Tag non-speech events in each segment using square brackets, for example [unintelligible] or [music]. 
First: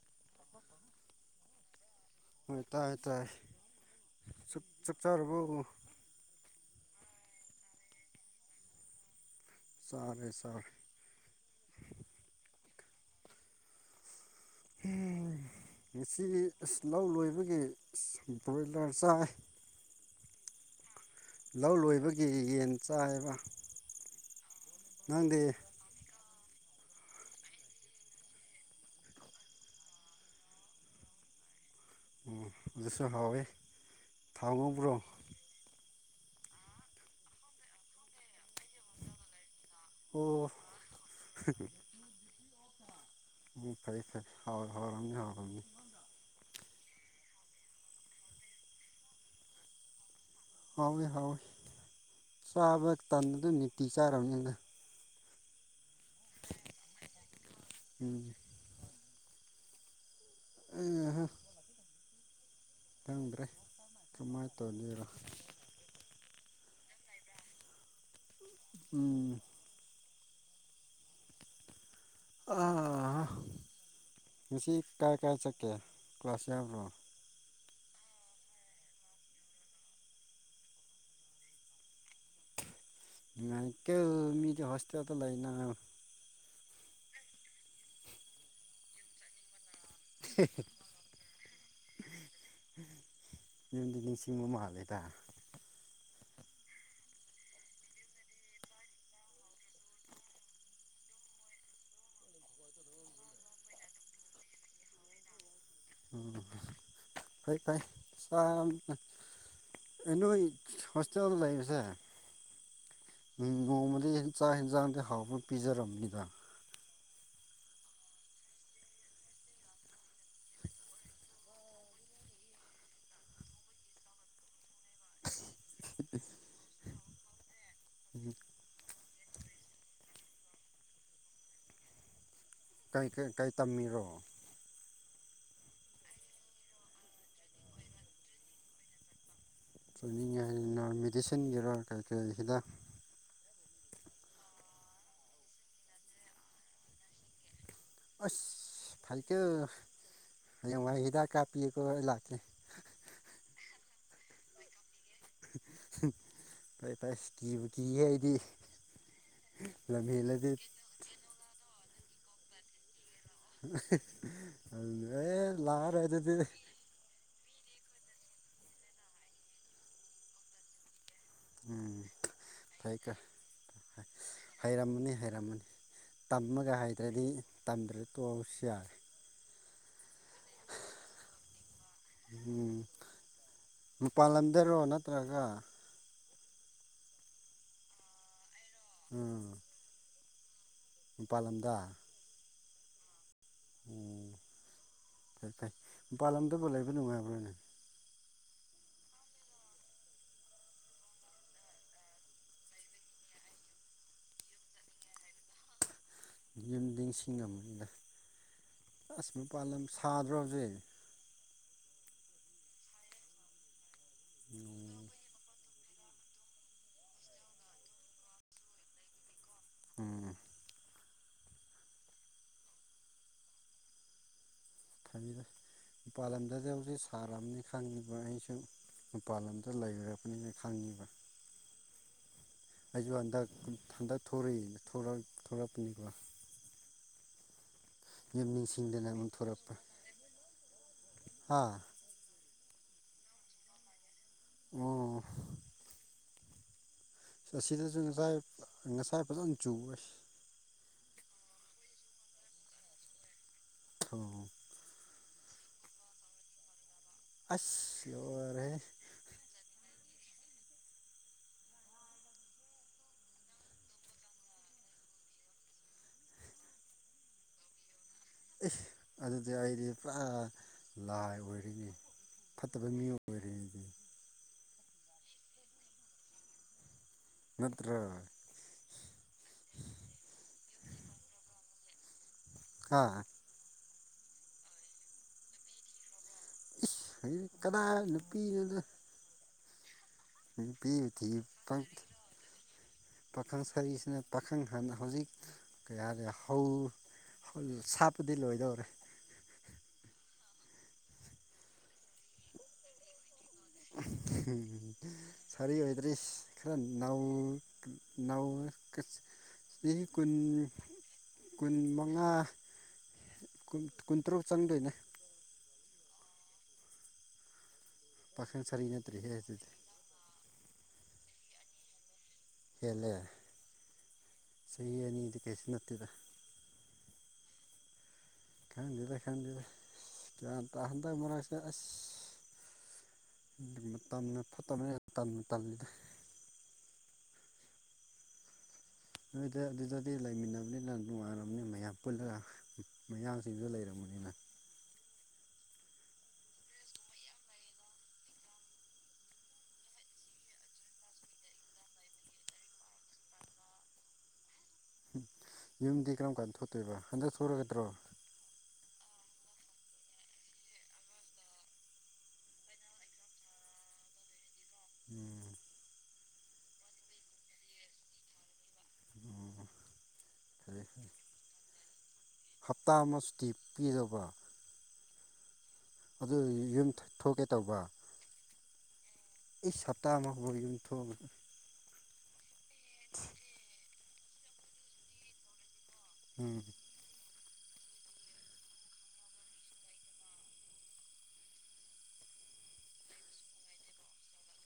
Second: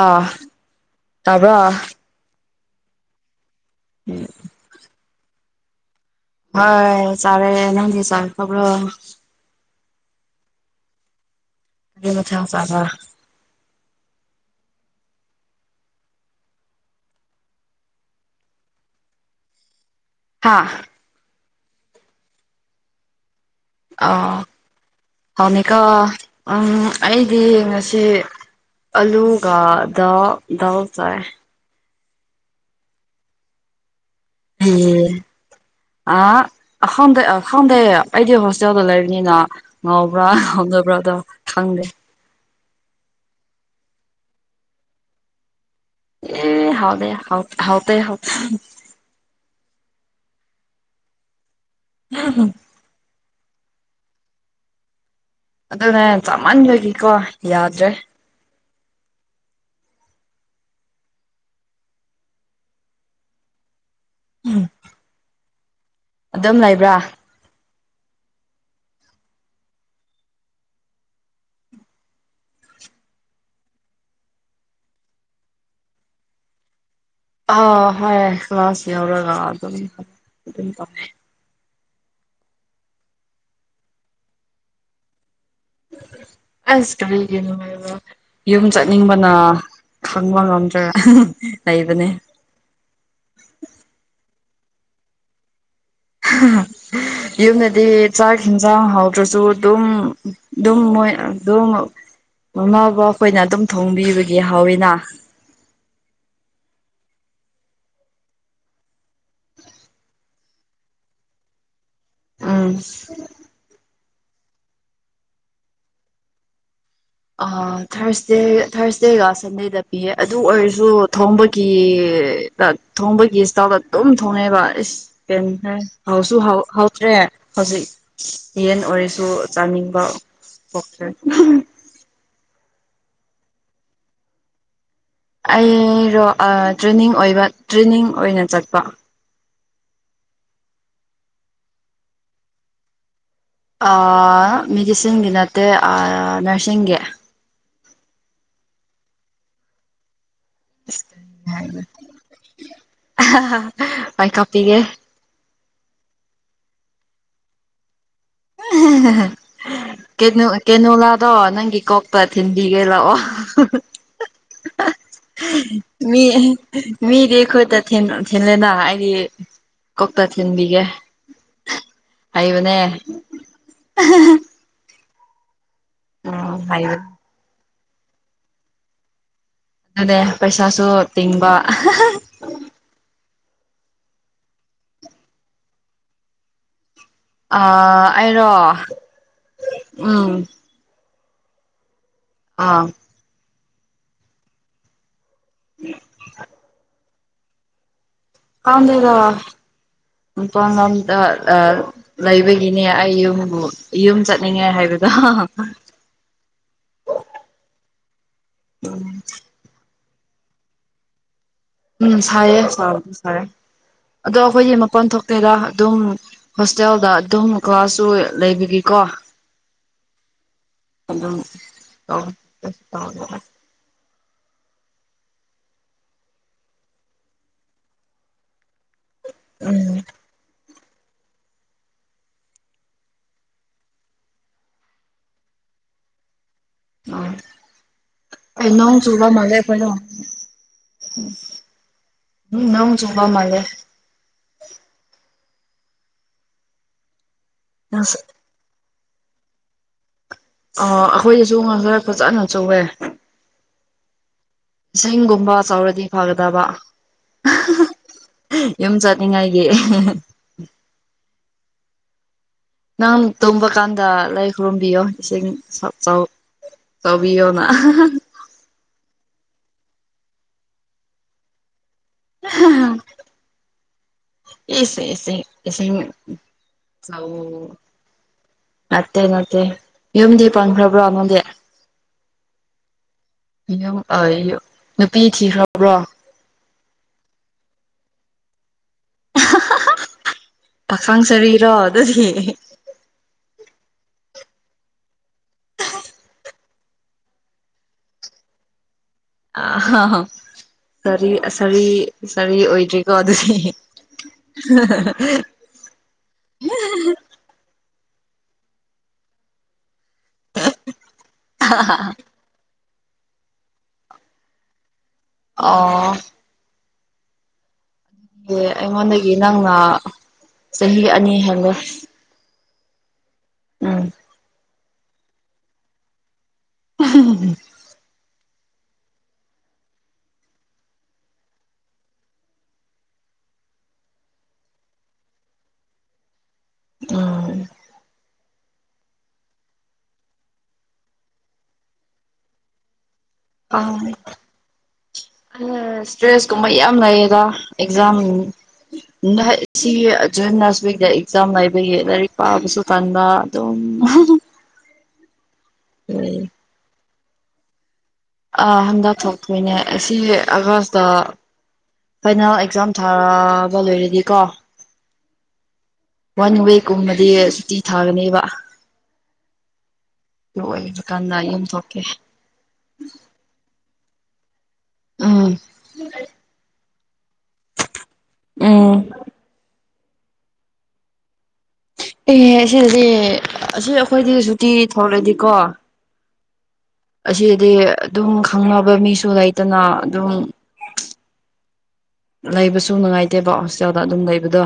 ꯑꯥ ꯇꯥꯕ꯭ꯔꯣ ꯍꯣꯏ ꯇꯥꯏ ꯇꯥꯏ ꯎꯝ ꯆꯥꯛ ꯆꯥꯔꯕꯣ ꯍꯣꯏ ꯆꯔꯦ ꯅꯪꯗꯤ ꯆꯥꯒ꯭ꯔꯕꯣ ꯁꯥꯔꯦ ꯁꯥꯔꯦ ꯀꯔꯤ ꯃꯊꯦꯜ ꯆꯥꯕ ꯉꯁꯤ ꯂꯧ ꯂꯣꯏꯕꯒꯤ ꯕꯣꯏꯂꯔ ꯆꯥꯏ ꯍꯥꯥ ꯂꯧ ꯂꯣꯏꯕꯒꯤ ꯌꯦꯟ ꯆꯥꯏꯕ ꯑꯣ ꯅꯪꯗꯤ ꯍꯧꯅꯤꯒꯣ ꯑꯩꯗꯤ ꯉꯁꯤ ꯑꯂꯨꯒ ꯗꯥ ꯗꯥꯎ ꯆꯥꯏ ꯎꯝ ꯑꯗꯨꯁꯨ ꯍꯥꯎꯋꯦ ꯊꯥꯎ ꯉꯧꯕ꯭ꯔꯣ ꯎꯝ ꯑꯥ ꯈꯪꯗꯩ ꯈꯪꯗꯦ ꯑꯩꯗꯤ ꯍꯣꯁꯇꯦꯜꯗ ꯂꯩꯕꯅꯤꯅ ꯉꯥꯎꯕ꯭ꯔꯥ ꯑꯣ ꯉꯥꯎꯗꯕ꯭ꯔꯥ ꯑꯗꯣ ꯈꯪꯗꯦ꯫ ꯎꯝ ꯐꯩ ꯐꯩꯥ ꯍꯥꯎꯔꯝꯅꯤ ꯍꯥꯎꯔꯝꯅꯤ ꯑꯦ ꯍꯥꯎꯗꯦ ꯍꯥꯎ ꯍꯥꯎꯇꯦ ꯍꯥꯎ ꯍꯥꯎꯋꯦ ꯍꯎꯋꯦ ꯍ ꯍ ꯆꯥꯕ ꯇꯟꯕꯗꯨ ꯅꯨꯡꯇꯤ ꯆꯥꯔꯝꯅꯤꯗ ꯑꯗꯨꯅꯦ ꯆꯥꯃꯟꯕꯒꯤꯀꯣ ꯌꯥꯗ꯭ꯔꯦ ꯎꯝ ꯑꯍ ꯈꯪꯗ꯭ꯔꯦ ꯀꯃꯥꯏꯟ ꯇꯧꯗꯣꯏꯔ ꯑꯗꯨꯝ ꯂꯩꯕ꯭ꯔꯥ ꯎꯝ ꯉꯁꯤ ꯀꯥꯏ ꯀꯥꯏ ꯆꯠꯀꯦ ꯀ꯭ꯂꯥꯁ ꯌꯥꯎꯕ꯭ꯔꯣ ꯑꯥ ꯍꯥꯏ ꯀ꯭ꯂꯥꯁ ꯌꯥꯎꯔꯒ ꯑꯗꯨꯝ ꯑꯗꯨꯝ ꯇꯝꯃꯦ ꯅꯨꯉꯥꯏꯀꫭ ꯃꯤꯗꯤ ꯍꫭꯁꯇꯦꯜꯗ ꯂꯩꯅ ꯑꯁ ꯀꯔꯤꯒꯤꯅꯣ ꯍꯥꯏꯕ ꯌꯨꯝ ꯆꯠꯅꯤꯡꯕꯅ ꯈꯥꯡꯕ ꯍꯦ ꯉꯝꯗ꯭ꯔꯦ ꯂꯩꯕꯅꯦ ꯌꯨꯝꯗꯤ ꯅꯤꯡꯁꯤꯡꯕ ꯃꯥꯜꯂꯦꯗ [unintelligible] ꯌꯨꯝꯗꯗꯤ ꯆꯥꯛ ꯍꯟꯖꯥꯡ ꯍꯥꯎꯗ꯭ꯔꯁꯨ ꯑꯗꯨꯝ ꯑꯗꯨꯝ ꯃꯣꯏ ꯑꯗꯨꯝ ꯃꯃꯥ ꯕꯕꯥ ꯈꯣꯏꯅ ꯑꯗꯨꯝ ꯊꯣꯡꯕꯤꯕꯒꯤ ꯍꯥꯎꯋꯤꯅ ꯎꯝ ꯐꯩ ꯐꯩ ꯆꯥꯝꯅ ꯑ ꯅꯣꯏ ꯍꯣꯁꯇꯦꯜ ꯂꯩꯕꯁꯦ ꯎꯝ ꯅꯣꯡꯃꯗꯤ ꯆꯥꯛ ꯍꯦꯟꯖꯥꯡꯗꯤ ꯍꯥꯎꯅ ꯄꯤꯖꯔꯝꯅꯤꯗ ꯊꯥꯔꯁꯗꯦ ꯊꯥꯔꯁꯗꯦꯒ ꯁꯟꯗꯦꯗ ꯄꯤꯌꯦ ꯑꯗꯨ ꯑꯣꯏꯔꯁꯨ ꯊꯣꯡꯕꯒꯤ ꯊꯣꯡꯕꯒꯤ ꯏꯁꯇꯥꯜꯗ ꯑꯗꯨꯝ ꯊꯣꯡꯉꯦꯕ ꯑꯁ ꯍꯧꯁꯨ ꯍꯧꯇ꯭ꯔꯦ ꯍꯧꯖꯤꯛ꯫ ꯎꯝ ꯌꯦꯟ ꯑꯣꯏꯔꯁꯨ ꯆꯥꯅꯤꯡꯕ ꯄꯣꯛꯇ꯭ꯔꯦ [unintelligible] ꯀꯩ ꯀꯩ ꯇꯝꯃꯤꯔꯣ꯫ ꯑꯩꯔꯣ ꯇ꯭ꯔꯦꯅꯤꯡ ꯑꯣꯏꯕ ꯇ꯭ꯔꯦꯅꯤꯡ ꯑꯣꯏꯅ ꯆꯠꯄ ꯆꯣꯏꯅꯤꯡꯉꯥꯏ ꯍꯥꯏꯅ ꯃꯦꯗꯤꯁꯤꯟꯒꯤꯔꯥ ꯀꯩ ꯀꯩ ꯍꯤꯗꯥꯛ ꯑ ꯃꯦꯗꯤꯁꯤꯟꯒꯤ ꯅꯠꯇꯦ ꯑ ꯅꯔꯁꯤꯡꯒꯤ꯫ ꯑꯁ ꯐꯩꯀꯣ ꯍꯌꯦꯡꯋꯥꯏ ꯍꯤꯗꯥꯛ ꯀꯥꯄꯤꯖꯨꯀꯣ ꯑꯩ ꯂꯥꯛꯀꯦ꯫ ꯑꯩ ꯀꯥꯄꯤꯒꯦ ꯐꯩ ꯐꯩ ꯀꯤꯕꯨ ꯀꯤꯌꯦ ꯑꯩꯗꯤ ꯑꯍꯍꯥ ꯂꯝꯍꯦꯜꯂꯗꯤ ꯀꯦꯅꯣ-ꯀꯦꯅꯣꯂꯥꯗꯣ ꯅꯪꯒꯤ ꯀꯣꯛꯇ ꯊꯤꯟꯕꯤꯒꯦ ꯂꯥꯛꯑꯣ [unintelligible] ꯑꯦ ꯑꯗꯨ ꯂꯥꯛꯑꯔꯣꯏ ꯃꯤ ꯑꯗꯨꯗꯤ꯫ ꯃꯤꯗꯤ ꯈꯨꯠꯇ ꯊꯦꯜꯂꯦꯅ ꯑꯩꯗꯤ ꯀꯣꯛꯇ ꯊꯤꯟꯕꯤꯒꯦ ꯎꯝ ꯍꯩꯕꯅꯦ ꯐꯩ ꯀꯣ ꯍꯩꯔꯝꯃꯅꯤ ꯍꯩꯔꯝꯃꯅꯤ ꯎꯝ ꯇꯝꯃꯒ ꯍꯩꯕꯅꯦ ꯍꯩꯇ꯭ꯔꯗꯤ ꯇꯝꯗ꯭ꯔ ꯇꯣꯛꯑꯁꯨ ꯌꯥꯔꯦ꯫ ꯑꯗꯨꯅꯦ ꯄꯩꯁꯥꯁꯨ ꯇꯤꯡꯕ ꯎꯝ ꯃꯄꯥꯜꯂꯝꯗꯔꯣ ꯅꯠꯇ꯭ꯔꯒ ꯑ ꯑꯩꯔꯣ ꯎꯝ ꯎꯝ ꯃꯄꯥꯟ ꯂꯝꯗ ꯑꯥ ꯑꯣ ꯐꯩ ꯐꯩ ꯃꯄꯥꯜꯂꯝꯗꯕꯨ ꯂꯩꯕ ꯅꯨꯡꯉꯥꯏꯕ꯭ꯔꯣꯅꯦ ꯈꯪꯗꯦꯗ ꯃꯄꯥꯟ ꯂꯝꯗ ꯑ ꯂꯩꯕꯒꯤꯅꯦ ꯑꯩ ꯌꯨꯝꯕꯨ ꯌꯨꯝ ꯆꯠꯅꯤꯡꯉꯦ ꯍꯥꯏꯕꯗꯣ ꯌꯨꯝ ꯅꯤꯡꯁꯤꯡꯉꯝꯕꯅꯤꯗ ꯑꯁ ꯃꯄꯥꯟꯂꯝ ꯁꯥꯗ꯭ꯔꯣ ꯍꯧꯖꯤꯛ ꯎꯝ ꯁꯥꯏꯌꯦ ꯁꯥꯕꯗꯤ ꯁꯥꯏꯌꯦ ꯑꯗꯣ ꯑꯩꯈꯣꯏꯒꯤ ꯃꯄꯥꯟ ꯊꯣꯛ ꯇꯦꯔ ꯑꯗꯨꯝ ꯍꯣꯁꯇꯦꯜꯗ ꯑꯗꯨꯝ ꯀ꯭ꯂꯥꯁꯁꯨ ꯂꯩꯕꯒꯤꯀꯣ ꯎꯝ꯫ ꯑꯗꯨꯝ ꯇꯧꯋꯦ ꯀꯩꯁꯨ ꯇꯧꯗꯦꯗ꯫ ꯊꯝꯕꯤꯔ ꯃꯄꯥꯥꯟ ꯂꯝꯗꯗꯤ ꯍꯧꯖꯤꯛ ꯁꯥꯔꯕꯅꯤ ꯈꯪꯉꯤꯕ ꯑꯩꯁꯨ ꯃꯄꯥꯟ ꯂꯝꯗ ꯂꯩꯔꯛꯄꯅꯤꯅ ꯈꯪꯉꯤꯕ꯫ ꯑꯩꯁꯨ ꯍꯟꯗꯛ ꯍꯟꯗꯛ ꯊꯣꯔꯛꯏ ꯊꫭꯔꯛ ꯊꫭꯔꯛꯄꯅꯤꯀꯣ ꯎꯝ ꯑꯩ ꯅꯣꯡ ꯆꯨꯕ ꯃꯥꯜꯂꯦ ꯑꯩꯈꯣꯏꯗꯣ [unintelligible] ꯍꯥꯥ ꯎꯝ ꯅꫭꯡ ꯆꯨꯕ ꯃꯥꯂꯦ ꯑꯣ ꯆꯁꯤꯗꯁꯨ ꯉꯁꯥꯏ ꯉꯁꯥꯏ ꯐꯖꯅ ꯆ ꯑ ꯑꯩꯈꯣꯏꯗꯁꯨ ꯉꯥꯡ [unintelligible] ꯈꯣ ꯏꯁꯩꯒꯨꯝꯕ ꯆꯥꯎꯔꯗꯤ ꯐꯒꯗꯕ ꯑꯁ ꯂꯣꯏꯔꯦꯍꯦ ꯅꯤꯡꯉꯥꯏꯒꯤ ꯅꯪ ꯇꯨꯝꯕꯀꯥꯟꯗ ꯂꯩ ꯈꯨꯔꯨꯝꯕꯤꯌꯣ ꯏꯁꯤꯡꯆ ꯇꯧꯕꯌꯣꯅ ꯑꯍꯥꯍꯥ ꯑꯦ ꯑꯗꯨꯗꯤ ꯑꯩꯗꯤ ꯄꯨꯔꯥ ꯂꯥꯏ ꯑꯣꯏꯔꯤꯅꯤ ꯐꯠꯇꯕ ꯃꯤ ꯑꯣꯏꯔꯦ ꯑꯗꯨꯗꯤ꯫ ꯌꯦꯁꯁꯦꯁ ꯏꯁꯤꯡ ꯑꯣ ꯅꯠꯇ꯭ꯔ ꯅꯠꯇꯦ ꯅꯠꯇꯦ ꯌꯨꯝꯗꯤ ꯄꯥꯟꯈ꯭ꯔꯕ꯭ꯔꯣ ꯅꯪꯗꯤ ꯍꯥꯥ ꯨꯌꯨꯝ ꯑ ꯌꯨꯝ ꯅꯨꯄꯤ ꯊꯤꯈ꯭ꯔꯕ꯭ꯔꯣ ꯏꯁ [unintelligible] ꯀꯗꯥꯏ ꯅꯨꯄꯤꯅꯣꯗ꯫ ꯅꯨꯄꯤ ꯄꯥꯈꯪ ꯁꯔꯤꯔꯣ ꯊꯤꯄ ꯑꯗꯨꯗꯤ ꯄꯥꯈꯪ ꯁꯥꯔꯤꯁꯤꯅ ꯄꯥꯈꯪ ꯍꯥꯟꯅ ꯍꯧꯖꯤꯛ ꯀꯌꯥ ꯂꯩ ꯐꯧ ꯐꯨꯜ ꯁꯥꯠꯄꯗꯤ ꯂꯣꯏꯗꯧꯔꯦ ꯑꯍꯍꯥ ꯑꯔꯤ ꯁꯥꯔꯤ-ꯁꯥꯔꯤ ꯑꯣꯏꯗ꯭ꯔꯤꯀꯣ ꯑꯗꯨꯗꯤ ꯎꯝ ꯍꯝ ꯁꯔꯤ ꯑꯏꯗ꯭ꯔꯤꯁ ꯈꯔ ꯅꯧ ꯅꯧꯔꯤ ꯆꯍꯤ ꯀꯨꯟ ꯀꯨꯟ ꯃꯉꯥ ꯀꯨꯟ ꯀꯨꯟꯇꯔꯨꯛ ꯆꯪꯗꯣꯏꯅꯦ꯫ ꯑꯣ ꯑ ꯄꯥꯈꯪ ꯁꯥꯔꯤ ꯅꯠꯇ꯭ꯔꯤꯍꯦ ꯑꯩꯉꯣꯟꯗꯒꯤ ꯑꯗꯨꯗꯤ ꯅꯪꯅ ꯆꯍꯤ ꯑꯅꯤ ꯍꯦꯟꯂꯦ ꯈꯂꯦ ꯎꯝ ꯆꯍꯤ ꯑꯅꯤꯗꯤ ꯀꯩꯁꯨ ꯅꯠꯇꯦꯗ ꯎꯝ ꯈꯪꯗꯦꯗ ꯈꯪꯗꯦꯗ ꯒ꯭ꯌꯥꯟ ꯇ ꯍꯟꯇꯛ ꯃꯔꯛꯁꯦ ꯑꯁ ꯑꯗꯨ ꯃꯇꯝꯅ ꯐꯠꯇꯕꯅꯦ ꯌꯥꯝ ꯇꯟꯕꯨ ꯇꯜꯂꯤꯗ꯫ ꯑ ꯅꯣꯏꯗ ꯑꯗꯨꯗꯗꯤ ꯂꯩꯃꯤꯟꯅꯕꯅꯤꯅ ꯅꯨꯡꯉꯥꯏꯔꯝꯅꯤ ꯃꯌꯥꯝ ꯄꯨꯜꯂꯒ ꯃꯌꯥꯝ ꯑꯥ ꯑ ꯏꯁꯇ꯭ꯔꯦꯁ ꯀꯨꯝꯕ ꯌꯥꯝ ꯂꯩꯌꯦꯗ ꯑꯦꯛꯖꯥꯝ ꯁꯤꯖ ꯅꯁ ꯋꯤꯛꯇ ꯑꯦꯛꯖꯥꯝ ꯂꯩꯕꯒꯤ ꯂꯥꯏꯔꯤꯛ ꯄꯥꯕꯁꯨ ꯄ [unintelligible] ꯌꯨꯝꯗꯤ ꯀꯔꯝ ꯀꯥꯟꯗ ꯊꯣꯛꯇꯣꯏꯕ ꯍꯟꯗꯛ ꯊꯣꯛꯛꯒꯗ꯭ꯔꯣ ꯑ ꯍꯟꯗꯛ ꯊꯣꯛꯇꯣꯏꯅꯦ ꯑꯁꯤ ꯑꯥꯒꯁꯇ ꯑꯈꫭꯏꯅꯥ ꯑꯦꯛꯖꯥꯝ ꯊꯥꯕ ꯂꯣꯏꯔꯗꯤꯀꯣ ꯎꯝ ꯋꯥꯟ ꯋꯤꯛꯀꯨꯝꯕꯗꯤ ꯁꯨꯇꯤ ꯊꯥꯒꯅꯦꯕ ꯑꯣ ꯑꯗꯨ ꯑꫭꯏꯕ ꯀꯥꯟꯗ ꯌꯨꯝꯊꯣꯛꯀꯦ ꯍꯞꯇꯥ ꯑꯃ ꯁꯨꯇꯤ ꯄꯤꯔꯕ ꯎꯝ ꯑꯗꯨ ꯌꯨꯝ ꯊꯣꯛꯀꯦ ꯇꯧꯕ ꯎꯝ ꯏꯁ ꯍꯞꯇꯥ ꯑꯃꯕꯨ ꯌꯨꯝꯊꯣꯛꯑ [unintelligible] ꯑꯦꯍ ꯑꯁꯤꯗꯤ ꯑꯁꯤ ꯑꯩꯈꯣꯏꯗꯤ ꯁꯨꯇꯤ ꯊꯂꯛꯏꯗꯤꯀꯣ ꯎꯝ꯫ ꯑꯁꯤꯗꯤ ꯑꯗꯨꯝ ꯈꯪꯅꯕ ꯃꯤꯁꯨ ꯂꯩꯇꯅ ꯑꯗꯨꯝ ꯂꯩꯕꯁꯨ ꯅꯨꯡꯉꯥꯏꯇꯦꯕ ꯍꯣꯁꯇꯦꯜꯗ ꯑꯗꯨꯝ ꯂꯩꯕꯗꯣ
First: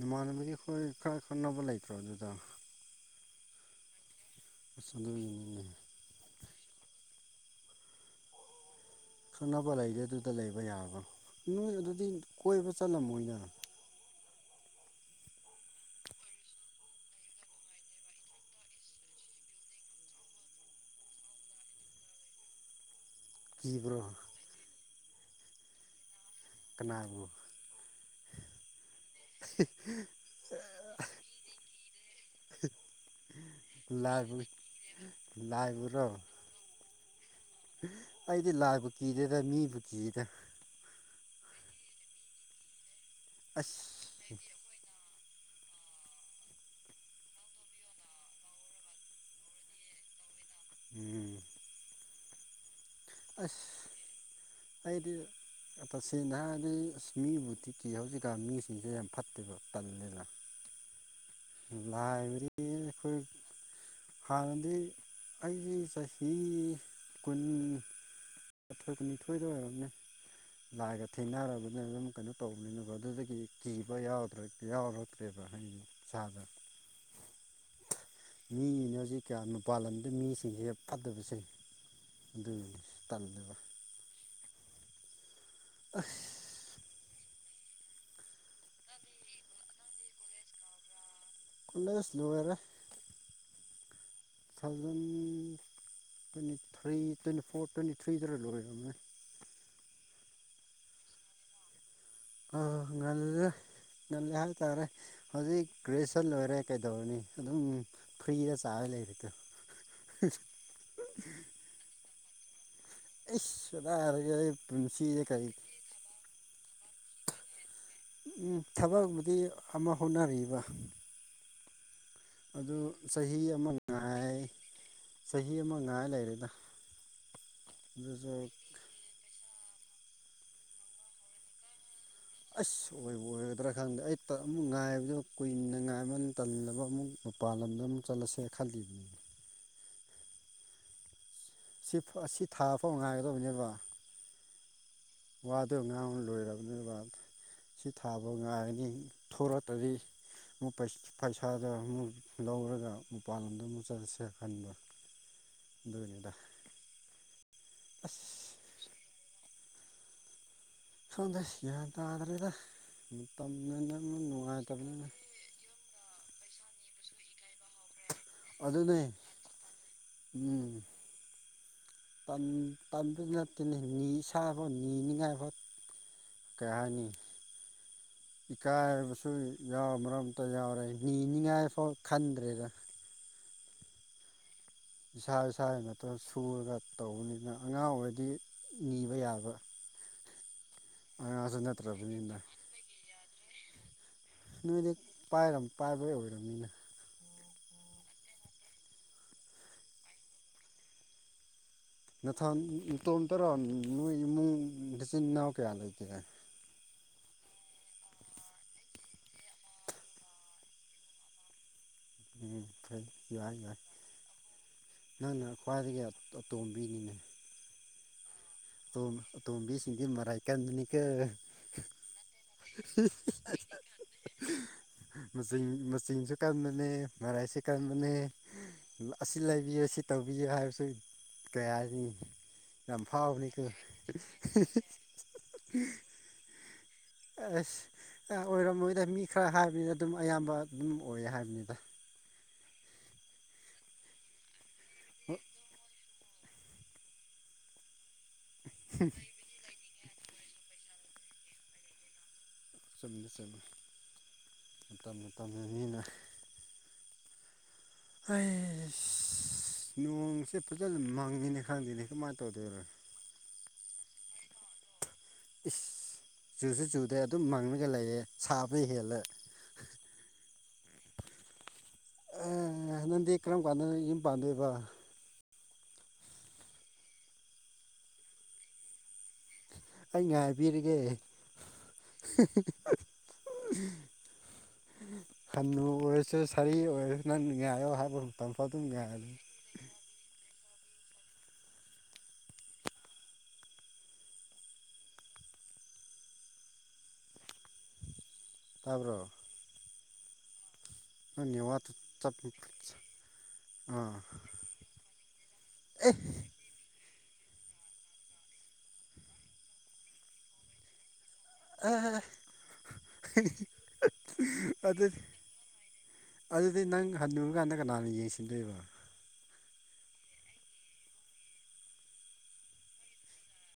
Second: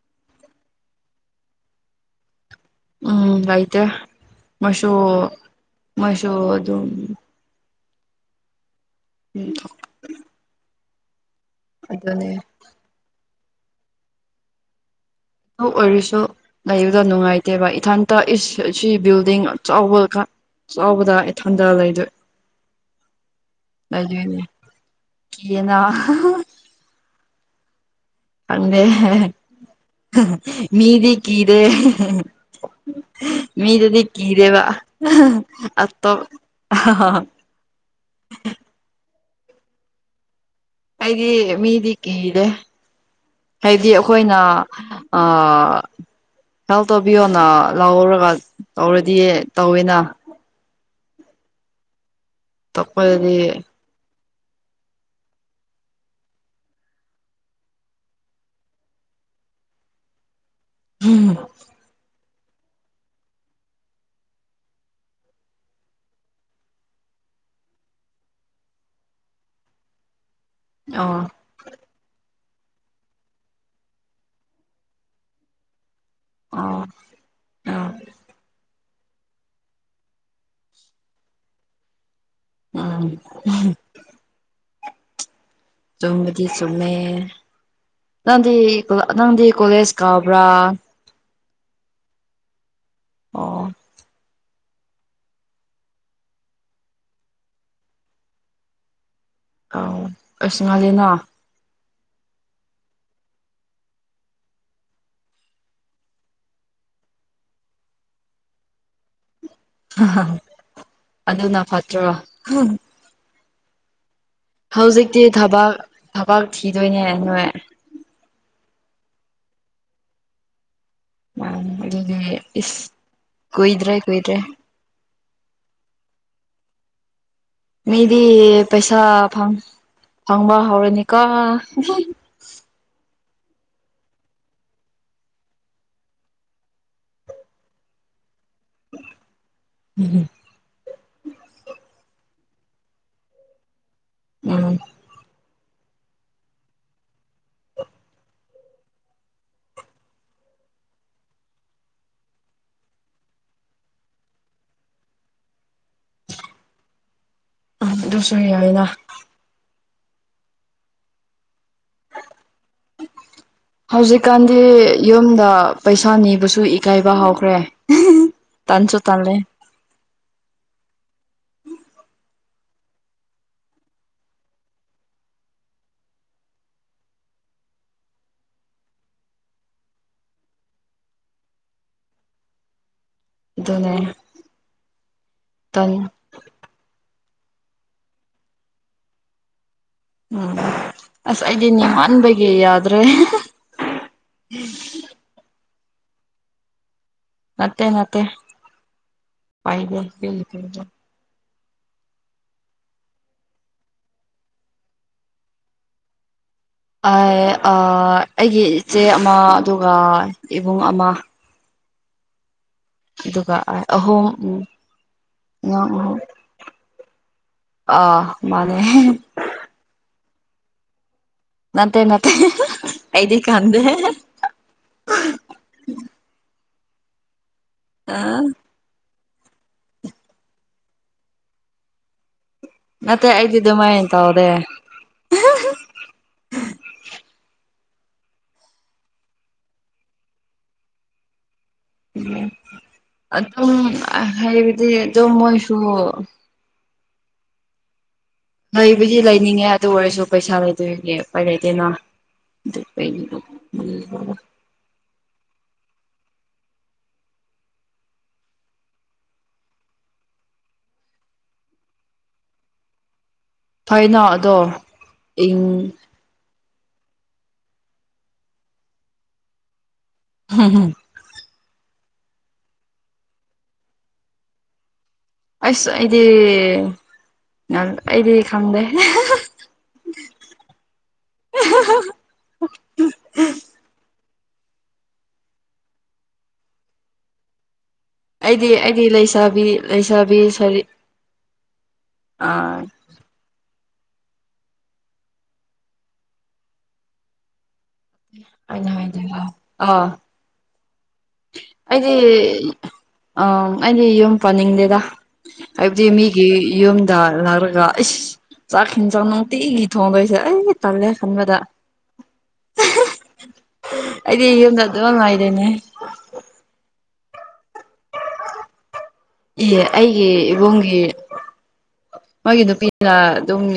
ꯅꯃꯥꯟꯅꯕ ꯑꯩꯈꯣꯏ ꯈꯔ ꯈꯪꯅꯕ ꯂꯩꯇ꯭ꯔꯣ ꯑꯗꯨꯗ ꯎꯝ ꯂꯩꯥꯏꯇꯦ ꯃꫭꯏꯁꯨ ꯑꯁ ꯑꯗꯨꯒꯤꯅꯤꯅꯦ ꯃꫭꯏꯁꯨ ꯑꯗꯨꯝ ꯈꯨꯅꯕ ꯂꯩꯔꯦ ꯑꯗꯨꯗ ꯂꯩꯕ ꯌꯥꯕ꯭ꯔꯥ ꯅꯣꯏ ꯑꯗꯨꯗꯤ ꯑꯗꯨꯅꯦ ꯀꯣꯏꯕ ꯆꯠꯂꯝꯃꯣꯏꯅꯥ [unintelligible] ꯑꯣꯏꯔꯁꯨ ꯂꯩꯕꯗꫭ ꯅꯨꯡꯉꯥꯏꯇꯦꯕ ꯏꯊꯟꯇ ꯏꯁ ꯁꯤ ꯕꯤꯜꯗꯤꯡ ꯑ ꯆꯥꯎꯕ ꯈꯛ ꯆꯥꯎꯕꯗ ꯏꯊꯟꯗ ꯂꯩꯗꯣꯏ [inaudible] ꯂꯩꯗꫭꯏꯅꯦ ꯀꯤꯌ‌ꯦꯅ ꯀꯟꯅꯥꯕꯨ ꯈꯪꯗ‌ꯦ ꯃꯤꯗꯤ ꯀꯤꯗ‌ꯦ ꯃꯤꯗꯨꯗꯤ ꯂꯥꯏꯕꯨ ꯀꯤꯗ‌ꯦꯕ [unintelligible] ꯂꯥꯏꯕꯨꯔꯣ ꯑꯇꯣꯞ [unintelligible] ꯑꯩꯗꯤ ꯂꯥꯏꯕꯨ ꯀꯤꯗꯦꯗ ꯃꯤꯕꯨ ꯀꯤꯗ ꯑꯩꯗꯤ ꯃꯤꯗꯤ ꯀꯤꯗ‌ꯦ ꯑꯁ ꯍꯥꯏꯗꯤ ꯑꯩꯈꯣꯏꯅ ꯑꫭ ꯍꯦꯜꯞ ꯇꯧꯕꯤꯌꯣꯅ ꯂꯧꯔꯒ ꯇꯧꯔꯗꯤ ꯇꯧꯋꯦꯅ ꯎꯝ꯫ ꯇꯄꯣꯏꯗꯤ [unintelligible] ꯑꯁ ꯑꯩꯗꯤ ꯇꯁꯦꯡꯅ ꯍꯥꯏꯔꯗꯤ ꯑꯁ ꯃꯤꯕꯨꯗꯤ ꯀꯤ ꯍꯧꯖꯤꯛꯀꯥꯟ ꯃꯤꯁꯤꯡꯁꯦ ꯌꯥꯝ ꯐꯠꯇꯦꯕ ꯇꯜꯂꯦꯅ [inaudible] ꯎꯝ ꯂꯥꯏꯕꯔꯤ [unintelligible] ꯑꯩꯈꯣꯏ ꯍꯥꯟꯅꯗꯤ ꯑꯩꯗꯤ ꯆꯍꯤ ꯀꯨꯟ ꯊꯣꯏ ꯀꯨꯟꯅꯤꯊꯣꯏꯗ ꯑꯣꯏꯔꯅꯤ‌ ꯂꯥꯏꯒ ꯑꯣ ꯊꯦꯡꯅꯔꯕꯅꯤ ꯑꯗꯨꯝ ꯀꯩꯅꯣ ꯇꯧꯕꯅꯤꯅꯀ‌ꫭ ꯑꯗꯨꯗꯒꯤ ꯀꯤꯕ ꯌꯥꯗ꯭ꯔ ꯌꯥꯎꯔꯛꯇ꯭ꯔꯦꯕ ꯍꯥꯏꯗꯤ ꯏꯁꯥꯗ ꯑꯣ ꯑꯣ ꯃꯤꯅꯤ ꯍꯧꯖꯤꯛ ꯀꯌꯥ ꯃꯄꯥꯟ ꯂꯝꯗ ꯃꯤꯁꯤꯡꯁꯦ ꯐꯠꯇꯕꯁꯦ ꯎꯝ ꯑꯗꯨꯒꯤꯅꯤ ꯑꯍꯝ ꯇꯜꯂꯦꯕ ꯆꯣꯡꯃ‌ꯦ ꯆꯨꯝꯃꯦ ꯅꯪꯗꯤ ꯅꯪꯗꯤ ꯀꯣꯂꯦꯖ ꯀꯥꯕ꯭ꯔꯥ ꯀꫭꯂꯦꯁ ꯂꫭꯏꯔꯦ ꯑꯣ two thousand twenty three twenty four twenty ꯊ꯭ꯔꯤꯗꯔ ꯂꯣꯏꯔꯝꯅꯤ ꯑꯧ ꯑꯁ ꯉꯥꯟꯂꯤꯅ ꯑ ꯉꯜꯂ‌ꯦ ꯉꯜꯂ‌ꯦ ꯍꯥꯏꯕ ꯇꯔꯦ ꯍꯧꯖꯤꯛ ꯒ꯭ꯔꯦꯖꯨꯌꯦꯁꯟ ꯂꯣꯏꯔꯦ ꯀꯩꯗꯧꯔꯅꯤ ꯑꯗꯨꯝ ꯐ꯭ꯔꯤꯗ ꯆꯥꯔ ꯂꯩꯔꯤꯗꯣ ꯍꯥꯍꯍꯥ ꯑꯗꯨꯅ ꯐꯠꯇ꯭ꯔꫭ ꯑꯩꯗ ꯍꯥꯏꯒ ꯍꯧꯖꯤꯛꯇꯤ ꯊꯕꯛ ꯊꯕꯛ ꯊꯤꯗꯣꯏꯅꯦ ꯅꯣꯏ꯫ ꯎ ꯊꯕꯛꯕꯨꯗꯤ ꯑꯃ ꯍꯣꯠꯅꯔꯤꯕ ꯃꯥꯅꯤ ꯑꯗꯨꯅꯦ ꯑꯗꯨ ꯆꯍꯤ ꯑꯃ ꯉꯥꯏ ꯆꯍꯤ ꯑꯃ ꯉꯥꯏ ꯂꯩꯔꯦꯗ ꯃꯤꯗꯤ ꯑꯗꯨꯁꯨ ꯄꯩꯁꯥ ꯐꯪ-ꯐꯪꯕ ꯍꯧꯔꯅꯤꯀꯣ ꯑꯁ ꯑꯣꯏꯕꯨ ꯑꯣꯏꯒꯗ꯭ꯔꯥ ꯈꯪꯗꯦ ꯑꯩ ꯑꯃꯨꯛ ꯉꯥꯏꯕꯗ ꯀꯨꯏꯅ ꯉꯥꯏꯃꯟ ꯇꯜꯂꯕ ꯑꯃꯨꯛ ꯃ ꯃꯄꯥꯟ ꯂꯝꯗ ꯑꯃꯨꯛ ꯆꯠꯂꯁꯦ ꯈꯜꯂꯤꯕꯅꯤ ꯎꯝꯨꯝ ꯁꯤ ꯑꯁꯤ ꯊꯥꯐꯥꯎ ꯉꯥꯏꯒꯗꯕꯅꯦꯕ ꯎꯝ ꯋꯥꯗꯨꯣ ꯉꯥꯡꯕ ꯂꯣꯏꯔꯕꯅꯤꯕ ꯁꯤ ꯊꯥꯕ ꯉꯥꯏꯔꯅꯤ ꯊꯣꯔꯛꯇꯔꯤ ꯃꯨꯛ ꯄꯩꯁꯥꯗ ꯑꯃꯨꯛ ꯂꯧꯔꯒ ꯃꯄꯥꯟꯂꯣꯝꯗ ꯑꯃꯨꯛ ꯆꯠꯂꯁꯦꯔ ꯈꯟꯕ ꯅꯦꯗ ꯎ ꯑꯗꯨꯣꯁꯨ ꯍ ꯌꯥꯑꯗ ꯈꯪꯗꯩ ꯒ꯭ꯌꯥꯟ ꯇꯥꯗꯔꯦꯗꯅ ꯃꯇꯝꯅ ꯅꯪꯅ ꯅꯨꯡꯉꯥꯏꯇꯕꯅꯤꯅ ꯑ ꯄꯩꯁꯥ ꯅꯤꯕꯁꯨ ꯏꯀꯥꯏꯕ ꯍꯧꯥꯎꯈ꯭ꯔꯦ ꯑꯗꯨꯅꯦ ꯎꯝ ꯎꯝ ꯇꯟ ꯇꯟꯕꯒꯤ ꯅꯠꯇꯦꯅꯦ ꯅꯤ ꯁꯥꯕ ꯅꯤ ꯅꯤꯅꯤꯉꯥꯏꯕ ꯀꯩ ꯍꯥꯏꯅꯤ ꯏꯀꯥꯏꯕꯁꯨ ꯌꯥꯎꯕ ꯃꯔꯣ ꯑꯇ ꯌꯥꯎꯔꯦ ꯅꯤꯅꯤꯡꯉꯥꯏꯐꯥꯎ ꯈꯟꯗ꯭ꯔꯦꯗ ꯑꯗꯨꯅꯦ ꯏꯁꯥ ꯏꯁꯥꯒꯤ ꯇꯟ ꯅꯠꯇꯒ ꯁꯨꯔꯒ ꯇꯧꯕꯅꯤꯅ ꯑꯉꯥꯡ ꯑꯣꯏꯔꯗꯤ ꯅꯤꯕ ꯌꯥꯕ꯫ ꯎꯝ ꯑꯁ ꯑꯉꯥꯡꯁꯨ ꯑꯩꯗꯤꯅꯤ ꯅꯠꯇ꯭ꯔꯕꯅꯤꯅ ꯑꯥꯟꯕꯕꯒ ꯌꯥꯗ꯭ꯔꯦ ꯅꯣꯏꯗꯤ ꯄꯥꯏꯔ ꯄꯥꯏꯕꯣꯏ ꯑꯣꯏꯔꯕꯅꯤꯅ ꯅꯠꯇꯦ ꯅꯠꯇꯦ ꯄꯥꯏꯗ ꯅꯊꯟ ꯅꯇꯣꯝꯇꯔꯥ ꯅꯣꯏ ꯅꯣꯏ ꯅꯆꯤꯟ ꯅꯅꯥꯎ ꯀꯌꯥ ꯂꯩꯒꯦ꯫ ꯑꯩꯒꯤ ꯏꯆꯦ ꯑꯃ ꯑꯗꯨꯒ ꯏꯕꯨꯡ ꯑꯃ ꯎꯝ ꯐꯩ ꯑꯗꯨꯒ ꯌꯥꯏ ꯌꯥꯏ ꯑꯍꯨꯝ ꯎꯝ ꯅꯪꯅ ꯑꯉꯥꯡ ꯈ꯭ꯋꯥꯏꯗꯒꯤ ꯑꯇꯣꯝꯕꯤꯅꯤꯅꯦ ꯑ ꯃꯥ ꯇꯣ ꯇꯣꯝꯕꯤꯁꯤꯡꯗꯤ ꯃꯔꯥꯏꯀꯥꯟꯗꯅꯤ ꯀ ꯅꯠꯇꯦ ꯅꯥꯠꯇꯦ ꯑꯩꯗꯤ ꯈꯥꯟꯗꯦ ꯆ ꯃꯆꯤꯟꯁꯨ ꯀꯟꯕꯅꯦ ꯃꯔꯥꯏꯁꯨ ꯀꯟꯕꯅꯦ ꯑꯥ ꯑꯁꯤ ꯂꯩꯕꯤꯌꯦ ꯑꯁꯤ ꯇꯧꯕꯤꯌꯣ ꯍꯥꯏꯕꯁꯨ ꯀꯌꯥꯅꯤ ꯌꯥꯝ ꯅꯠꯇꯦ ꯐꯥꯎꯕꯅꯤ ꯑꯩꯗꯤ ꯑꯗꯨꯃꯥꯏꯅ ꯇꯧꯗꯦ ꯑ ꯑꯁ ꯑꯣꯏꯔꯝꯃꯣꯏꯗ ꯃꯤ ꯈꯔ ꯍꯥꯏꯕꯅꯤꯅ ꯑꯗꯨꯝ ꯑꯌꯥꯝꯕ ꯑꯗꯨꯝ ꯑꯣꯏꯌꯦ ꯍꯥꯏꯕꯅꯤꯗ ꯎ ꯑꯗꯨꯝ ꯍꯥꯏꯕꯗꯤ ꯑꯗꯨꯝ ꯃꯣꯏꯁꯨ ꯂꯩꯕꯩꯗꯤ ꯂꯩꯅꯤꯡꯉꯦ ꯑꯗꯨ ꯑꯣꯏꯔꯁꯨ ꯄꯩꯁꯥ ꯂꯩꯇꯕꯒꯤ ꯎꯄꯥꯏ ꯂꯩꯇꯦꯅ꯫ ꯑꯗꯨꯒꯤ ꯆꯨꯝꯃꯦ ꯆꯨꯝꯃꯦ ꯃꯇꯝ ꯃꯇꯝꯅ ꯅꯤꯅ ꯑꯩꯁ ꯅꯣꯡꯁꯦ ꯐꯖꯅ ꯃꯪꯉꯅꯦ ꯈꯪꯗꯦꯅꯦ ꯀꯃꯥꯏꯅ ꯇꯧꯗꯣꯏꯅꯣ ꯐꯅꯣ ꯑꯗꯣ ꯏꯪ ꯏꯁ ꯆꯨꯁꯨ ꯆꯨꯗꯦ ꯑꯗꯨꯝ ꯃꯪꯉꯒ ꯂꯩꯌꯦꯦ ꯁꯥꯕꯩ ꯍꯦꯜꯂꯦ ꯍꯝ ꯍꯝ ꯑꯦ ꯍ ꯅꯪꯗꯤ ꯀꯔꯝ ꯀꯥꯟꯗ ꯌꯨꯝ ꯄꯥꯟꯗꯣꯏꯕ ꯑꯁ ꯑꯩꯗꯤ ꯑꯩꯗꯤ ꯈꯪꯗꯦ ꯑꯩ ꯉꯥꯏꯕꯤꯔꯤꯒꯦ [unintelligible] ꯍꯟꯅꯨꯔꯁꯨ ꯁꯥꯔꯤ ꯑꯣꯏꯔꯁꯨ ꯅꯪ ꯅꯤꯡꯉꯥꯏꯌꯣ ꯍꯥꯏꯕ ꯃꯇꯝ ꯐꯥꯎ ꯑꯩꯗꯤ ꯑꯗꯨꯝ ꯑꯩꯗꯤ ꯉꯥꯏꯔꯅꯤ ꯂꯩꯁꯥꯕꯤ ꯂꯩꯁꯥꯕꯤ ꯁꯔꯤ ꯑꯥ ꯑꯩꯅ ꯇꯥꯕ꯭ꯔꯣ ꯍꯥꯏꯗꯤꯀꯣ ꯑꯥ ꯅꯪ ꯅꯦꯠꯋꯥꯛꯇꯨ ꯑꯩꯗꯤ ꯆꯞ ꯑꯥ ꯑꯩꯗꯤ ꯑꯥ ꯌꯨꯝ ꯄꯥꯅꯤꯡꯗꯦꯗ ꯍꯥꯏꯕꯗꯤ ꯃꯤꯒꯤ ꯌꯨꯝꯗ ꯂꯥꯛꯂꯒ ꯑꯁ ꯆꯥꯛ ꯍꯦꯟꯖꯥꯡ ꯅꯨꯡꯇꯤꯒꯤ ꯊꯣꯡꯗꯣꯏꯁꯦ ꯑꯩ ꯇꯜꯂꯦ ꯈꯟꯕꯗ ꯑꯦ ꯑꯩꯗꯤ ꯌꯨꯝꯗ ꯑꯗꯨꯝ ꯑꯗꯨꯗꯤ ꯂꯩꯗꯣꯏꯅꯦ ꯑꯗꯨꯗꯤ ꯅꯪ ꯍꯟꯅꯨꯔꯀꯥꯟꯗ ꯀꯅꯥꯅ ꯌꯦꯡꯁꯤꯟꯗꯣꯏꯕ ꯏꯌꯦ ꯑꯩꯒꯤ ꯏꯕꯨꯡꯒꯤ ꯃꯒꯤ ꯅꯨꯄꯤꯅ ꯑꯗꯨꯝ